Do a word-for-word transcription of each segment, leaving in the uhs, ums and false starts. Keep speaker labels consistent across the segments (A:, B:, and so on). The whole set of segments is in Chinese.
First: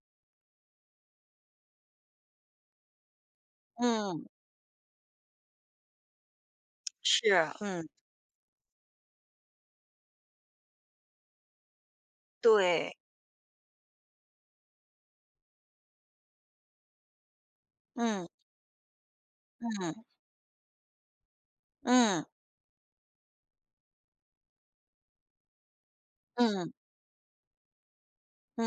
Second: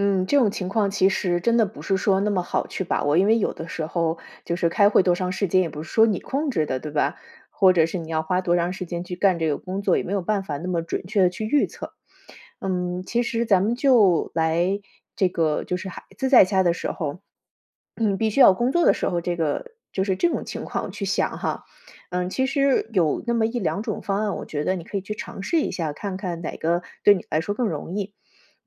A: 嗯，这种情况其实真的不是说那么好去把握，因为有时候
B: 嗯。
A: 就是开会多长时间，也不是说你控制的，对吧？
B: 是，
A: 或者
B: 嗯。
A: 是你要花多长时间去干这个工作，也没有办法那么准确地去预测。
B: 对。
A: 嗯，其实咱们就来，这个就是孩子在家的时候，
B: 嗯。
A: 必须要工作的时候这个就
B: 嗯。
A: 是这种情况去想哈。
B: 嗯。
A: 嗯，其实有那么一两种方案，我觉得你可以去尝试一下，看看哪
B: 嗯。
A: 个对你来说更容易。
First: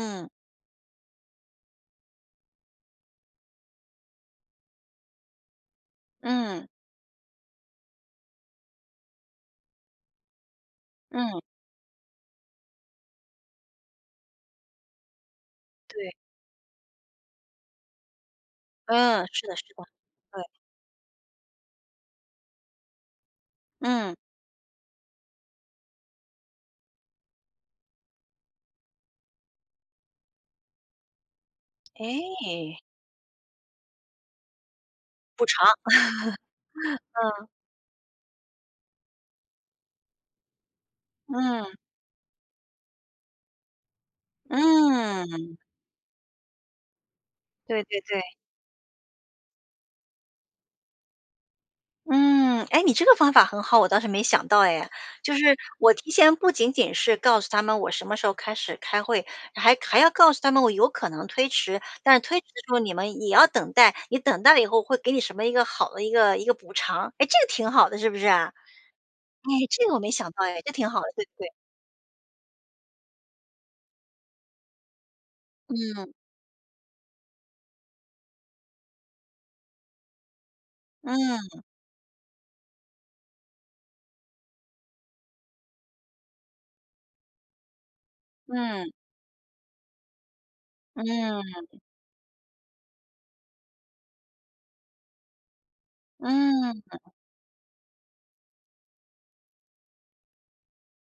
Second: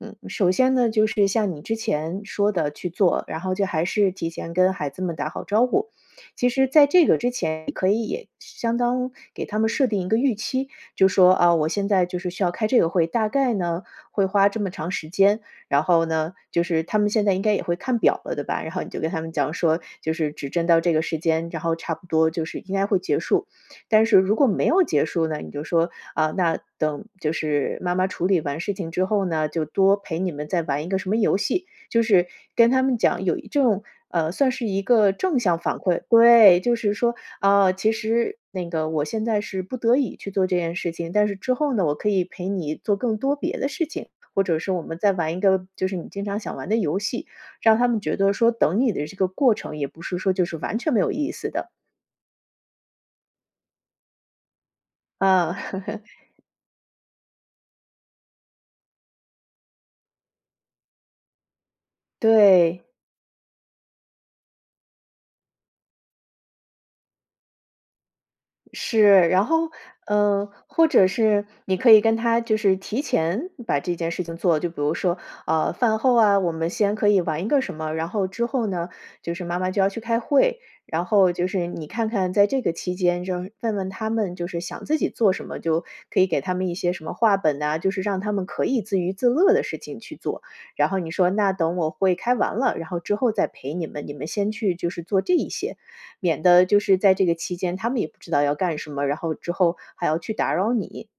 A: 嗯，首先呢，就是像你之前说的去做，然后就还是提前跟孩子们打好招呼。其
B: 嗯。
A: 实在这个之前，你可以相当给他们设定一个预期。就说：
B: 嗯。
A: “啊，我现在就是需要开这个会，大概呢，会花这么长时间。”然后
B: 对。
A: 呢，就是他们现在也应该也会看表了，对吧，然后你就跟他
B: 嗯，
A: 们
B: 是
A: 讲
B: 的，是
A: 说：
B: 的，
A: “就是
B: 对。
A: 指针到这个时间，然后差不多就是应该会结束。”但
B: 嗯。
A: 是如果没有结束呢，你就说：“啊，那等就是妈妈处理完事情之后呢，就多陪你们再玩一个什么游戏。”就是跟
B: 哎。
A: 他们讲有一这种，呃，算是一个正
B: 补
A: 向
B: 偿，
A: 反馈。对，就是说，
B: 嗯。
A: 啊，其实那个我现在是不得已去做这件事情，但是之后
B: 嗯。
A: 呢，我可以陪你做更多别的事情，或者是我们再玩一
B: 嗯。
A: 个就是你经常想玩的游戏。让
B: 对
A: 他们
B: 对
A: 觉
B: 对。
A: 得说，等你的这个过程，也不是说就是完全没有意思的。
B: 嗯，哎，你这个方法很好，我倒是没想到哎。就
A: 嗯。
B: 是我 提前不仅仅是告诉他们我什么时候开始开会，还还要告诉他们我有可能推迟，但是推迟的时候
A: 对。
B: 你们也要等待，你等待了以后，给你什么一个好的一个一个补偿。哎，这个挺好的，是不是？哎，
A: 是，然后，
B: 这个我没想到
A: 呃，
B: 哎，这
A: 或
B: 挺好的，
A: 者
B: 对不
A: 是，
B: 对？
A: 你可以跟他就是提前把这件事情做就比如说，呃，饭
B: 嗯。
A: 后啊，我们先可以玩一个什么，然后之后呢，就是妈妈就要去开会，然后就
B: 嗯。
A: 是你看看在这个期间，就是问问他们就是想自己做什么，就可以给他们一些什么话本呐，就是让他们可以
B: 嗯。
A: 自娱自乐的事情去做。然后你说：“那等
B: 嗯。
A: 我会开完了，然后之后再陪你们，你们先去就是做这一些。”免得
B: 嗯，
A: 就是
B: 嗯。
A: 在这个期间，他们也不知道要干什么，然后之后还要去打扰你。